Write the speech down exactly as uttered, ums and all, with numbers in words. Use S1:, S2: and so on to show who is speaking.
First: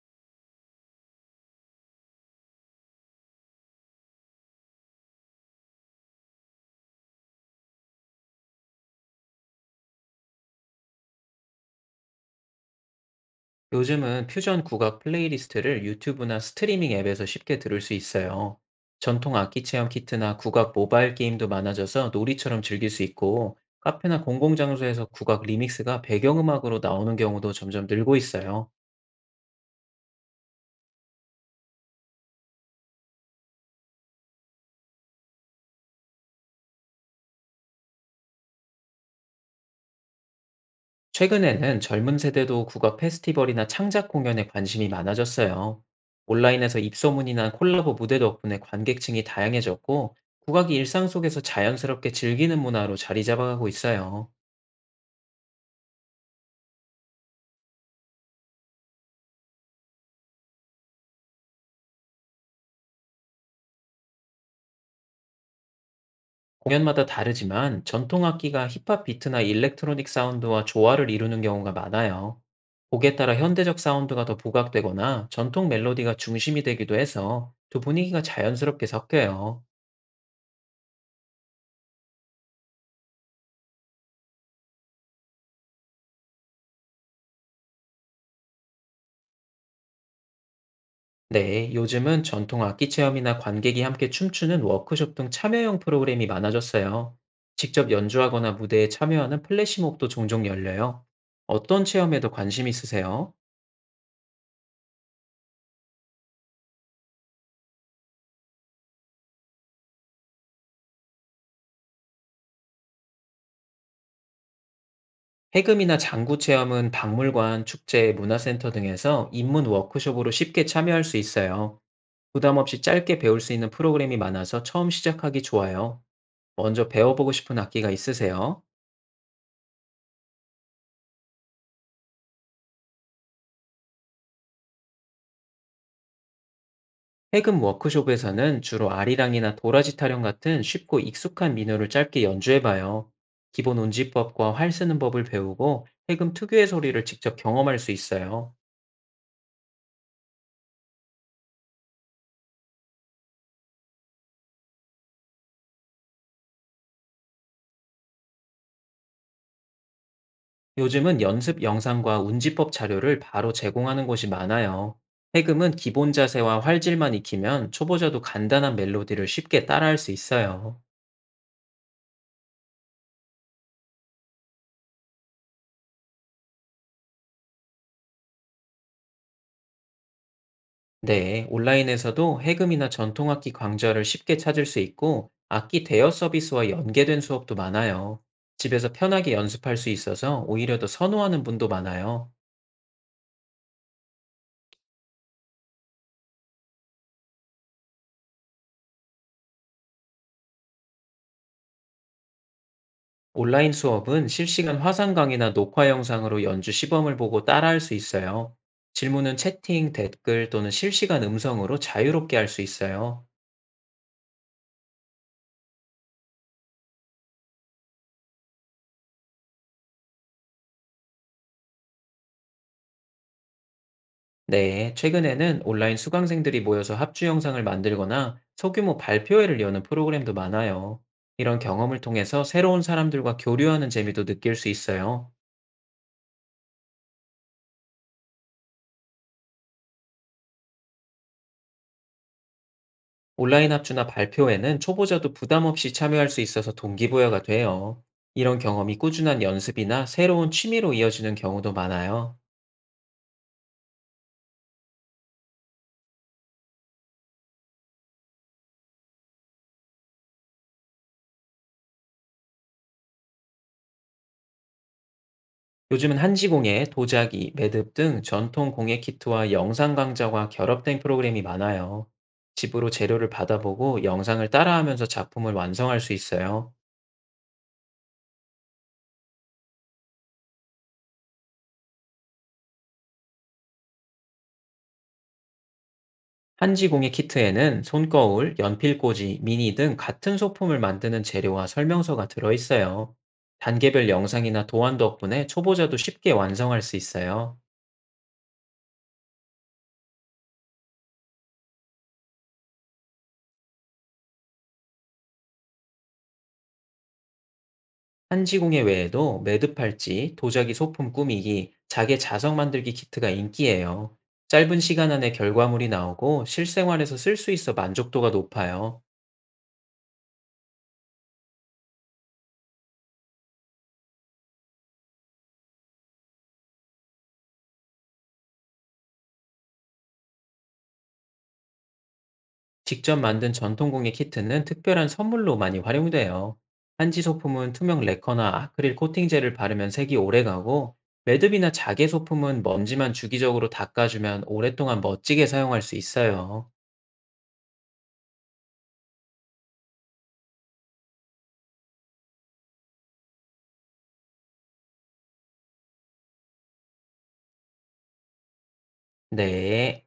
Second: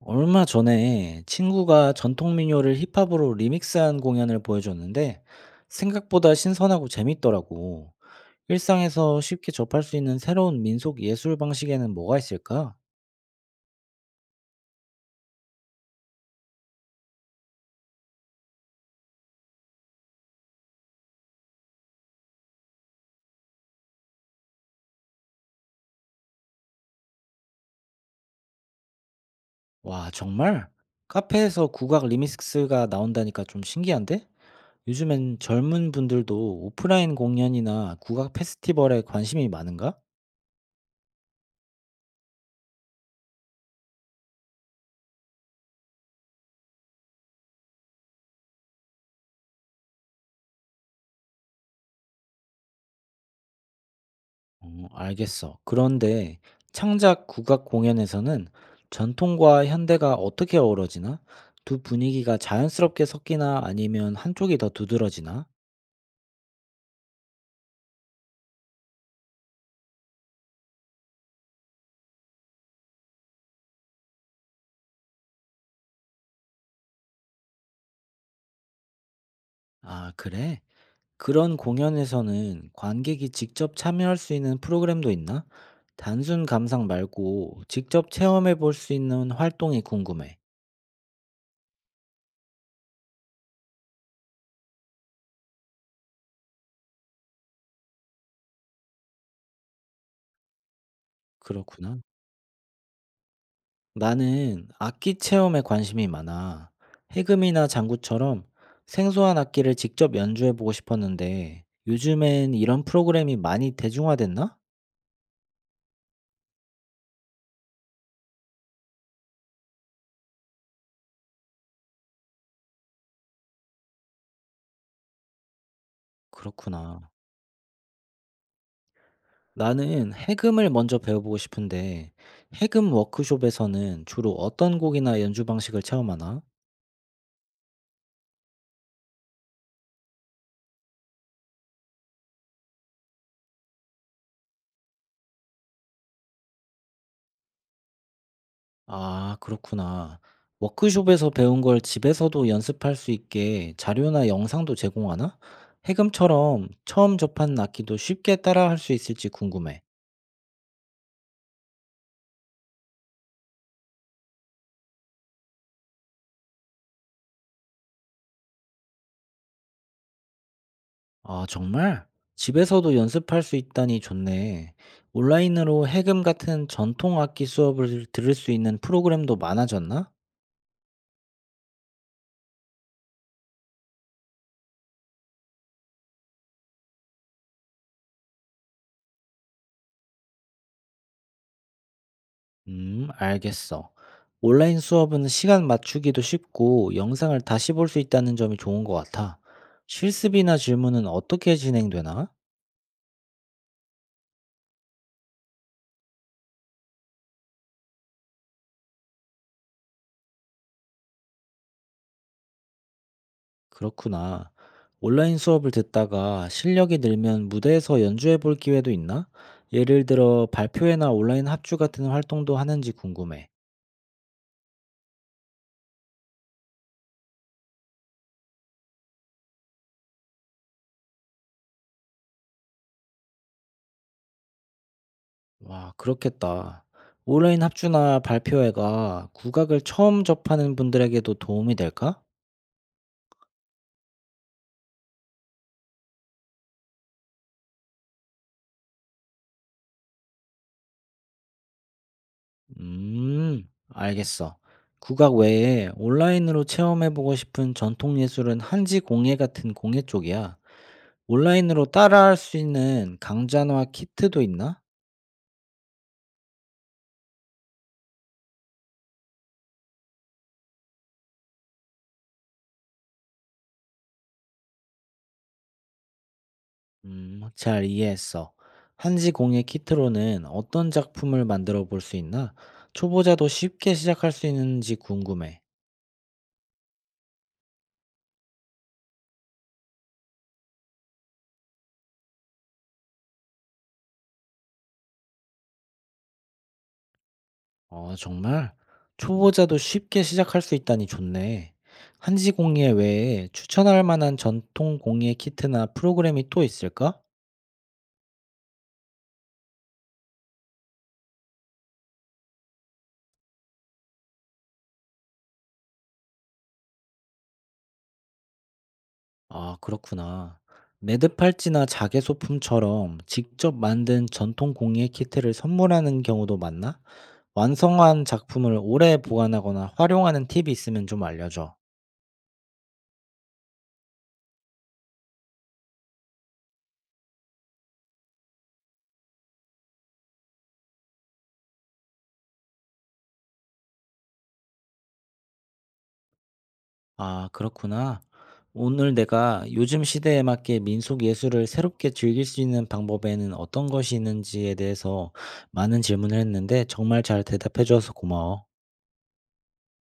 S1: 얼마 전에 친구가 전통 민요를 힙합으로 리믹스한 공연을 보여줬는데 생각보다 신선하고 재밌더라고. 일상에서 쉽게 접할 수 있는 새로운 민속 예술 방식에는 뭐가 있을까?
S2: 요즘은 퓨전 국악 플레이리스트를 유튜브나 스트리밍 앱에서 쉽게 들을 수 있어요. 전통 악기 체험 키트나 국악 모바일 게임도 많아져서 놀이처럼 즐길 수 있고, 카페나 공공장소에서 국악 리믹스가 배경음악으로 나오는 경우도 점점 늘고 있어요.
S1: 와, 정말? 카페에서 국악 리믹스가 나온다니까 좀 신기한데? 요즘엔 젊은 분들도 오프라인 공연이나 국악 페스티벌에 관심이 많은가?
S2: 최근에는 젊은 세대도 국악 페스티벌이나 창작 공연에 관심이 많아졌어요. 온라인에서 입소문이나 콜라보 무대 덕분에 관객층이 다양해졌고, 국악이 일상 속에서 자연스럽게 즐기는 문화로 자리 잡아가고 있어요.
S1: 어, 알겠어. 그런데 창작 국악 공연에서는 전통과 현대가 어떻게 어우러지나? 두 분위기가 자연스럽게 섞이나 아니면 한쪽이 더 두드러지나?
S2: 공연마다 다르지만 전통 악기가 힙합 비트나 일렉트로닉 사운드와 조화를 이루는 경우가 많아요. 곡에 따라 현대적 사운드가 더 부각되거나 전통 멜로디가 중심이 되기도 해서 두 분위기가 자연스럽게 섞여요.
S1: 아, 그래? 그런 공연에서는 관객이 직접 참여할 수 있는 프로그램도 있나? 단순 감상 말고 직접 체험해 볼 수 있는 활동이 궁금해.
S2: 네, 요즘은 전통 악기 체험이나 관객이 함께 춤추는 워크숍 등 참여형 프로그램이 많아졌어요. 직접 연주하거나 무대에 참여하는 플래시몹도 종종 열려요. 어떤
S1: 그렇구나.
S2: 체험에도 관심 있으세요?
S1: 나는 악기 체험에 관심이 많아. 해금이나 장구처럼 생소한 악기를 직접 연주해 보고 싶었는데 요즘엔 이런 프로그램이 많이 대중화됐나?
S2: 해금이나 장구 체험은 박물관, 축제, 문화센터 등에서 입문 워크숍으로 쉽게 참여할 수 있어요. 부담 없이 짧게 배울 수 있는 프로그램이 많아서 처음 시작하기 좋아요. 먼저
S1: 그렇구나.
S2: 배워보고 싶은 악기가 있으세요?
S1: 나는 해금을 먼저 배워보고 싶은데 해금 워크숍에서는 주로 어떤 곡이나 연주 방식을 체험하나?
S2: 해금 워크숍에서는 주로 아리랑이나 도라지 타령 같은 쉽고 익숙한 민요를 짧게 연주해봐요. 기본 운지법과 활 쓰는 법을 배우고 해금 특유의 소리를 직접 경험할 수 있어요.
S1: 아 그렇구나. 워크숍에서 배운 걸 집에서도 연습할 수 있게 자료나 영상도 제공하나? 해금처럼 처음 접하는 악기도 쉽게 따라할 수 있을지 궁금해.
S2: 요즘은 연습 영상과 운지법 자료를 바로 제공하는 곳이 많아요. 해금은 기본 자세와 활질만 익히면 초보자도 간단한 멜로디를 쉽게 따라할 수 있어요.
S1: 아, 정말? 집에서도 연습할 수 있다니 좋네. 온라인으로 해금 같은 전통 악기 수업을 들을 수 있는 프로그램도 많아졌나?
S2: 네, 온라인에서도 해금이나 전통악기 강좌를 쉽게 찾을 수 있고, 악기 대여 서비스와 연계된 수업도 많아요. 집에서 편하게 연습할 수 있어서 오히려 더 선호하는 분도 많아요.
S1: 음, 알겠어. 온라인 수업은 시간 맞추기도 쉽고 영상을 다시 볼 수 있다는 점이 좋은 것 같아. 실습이나 질문은 어떻게 진행되나?
S2: 온라인 수업은 실시간 화상 강의나 녹화 영상으로 연주 시범을 보고 따라할 수 있어요. 질문은 채팅, 댓글 또는 실시간 음성으로 자유롭게 할 수 있어요.
S1: 그렇구나. 온라인 수업을 듣다가 실력이 늘면 무대에서 연주해 볼 기회도 있나? 예를 들어 발표회나 온라인 합주 같은 활동도 하는지 궁금해.
S2: 네, 최근에는 온라인 수강생들이 모여서 합주 영상을 만들거나 소규모 발표회를 여는 프로그램도 많아요. 이런 경험을 통해서 새로운 사람들과 교류하는 재미도 느낄 수 있어요.
S1: 와, 그렇겠다. 온라인 합주나 발표회가 국악을 처음 접하는 분들에게도 도움이 될까?
S2: 온라인 합주나 발표회는 초보자도 부담 없이 참여할 수 있어서 동기부여가 돼요. 이런 경험이 꾸준한 연습이나 새로운 취미로 이어지는 경우도 많아요.
S1: 음, 알겠어. 국악 외에 온라인으로 체험해보고 싶은 전통 예술은 한지 공예 같은 공예 쪽이야. 온라인으로 따라할 수 있는 강좌나 키트도 있나?
S2: 요즘은 한지공예, 도자기, 매듭 등 전통 공예 키트와 영상 강좌와 결합된 프로그램이 많아요. 집으로 재료를 받아보고 영상을 따라하면서 작품을 완성할 수 있어요.
S1: 음, 잘 이해했어. 한지 공예 키트로는 어떤 작품을 만들어 볼 수 있나? 초보자도 쉽게 시작할 수 있는지 궁금해.
S2: 한지공예 키트에는 손거울, 연필꽂이, 미니 등 같은 소품을 만드는 재료와 설명서가 들어있어요. 단계별 영상이나 도안 덕분에 초보자도 쉽게 완성할 수 있어요.
S1: 아 정말? 초보자도 쉽게 시작할 수 있다니 좋네. 한지 공예 외에 추천할 만한 전통 공예 키트나 프로그램이 또 있을까?
S2: 한지공예 외에도 매듭팔찌, 도자기 소품 꾸미기, 자개 자석 만들기 키트가 인기예요. 짧은 시간 안에 결과물이 나오고 실생활에서 쓸 수 있어 만족도가 높아요.
S1: 아, 그렇구나. 매듭팔찌나 자개소품처럼 직접 만든 전통 공예 키트를 선물하는 경우도 많나? 완성한 작품을 오래 보관하거나 활용하는 팁이 있으면 좀 알려줘.
S2: 직접 만든 전통공예 키트는 특별한 선물로 많이 활용돼요. 한지 소품은 투명 레커나 아크릴 코팅제를 바르면 색이 오래 가고, 매듭이나 자개 소품은 먼지만 주기적으로 닦아주면 오랫동안 멋지게 사용할 수 있어요.
S1: 아, 그렇구나. 오늘 내가 요즘 시대에 맞게 민속 예술을 새롭게 즐길 수 있는 방법에는 어떤 것이 있는지에 대해서 많은 질문을 했는데 정말 잘 대답해 줘서 고마워.
S2: 네.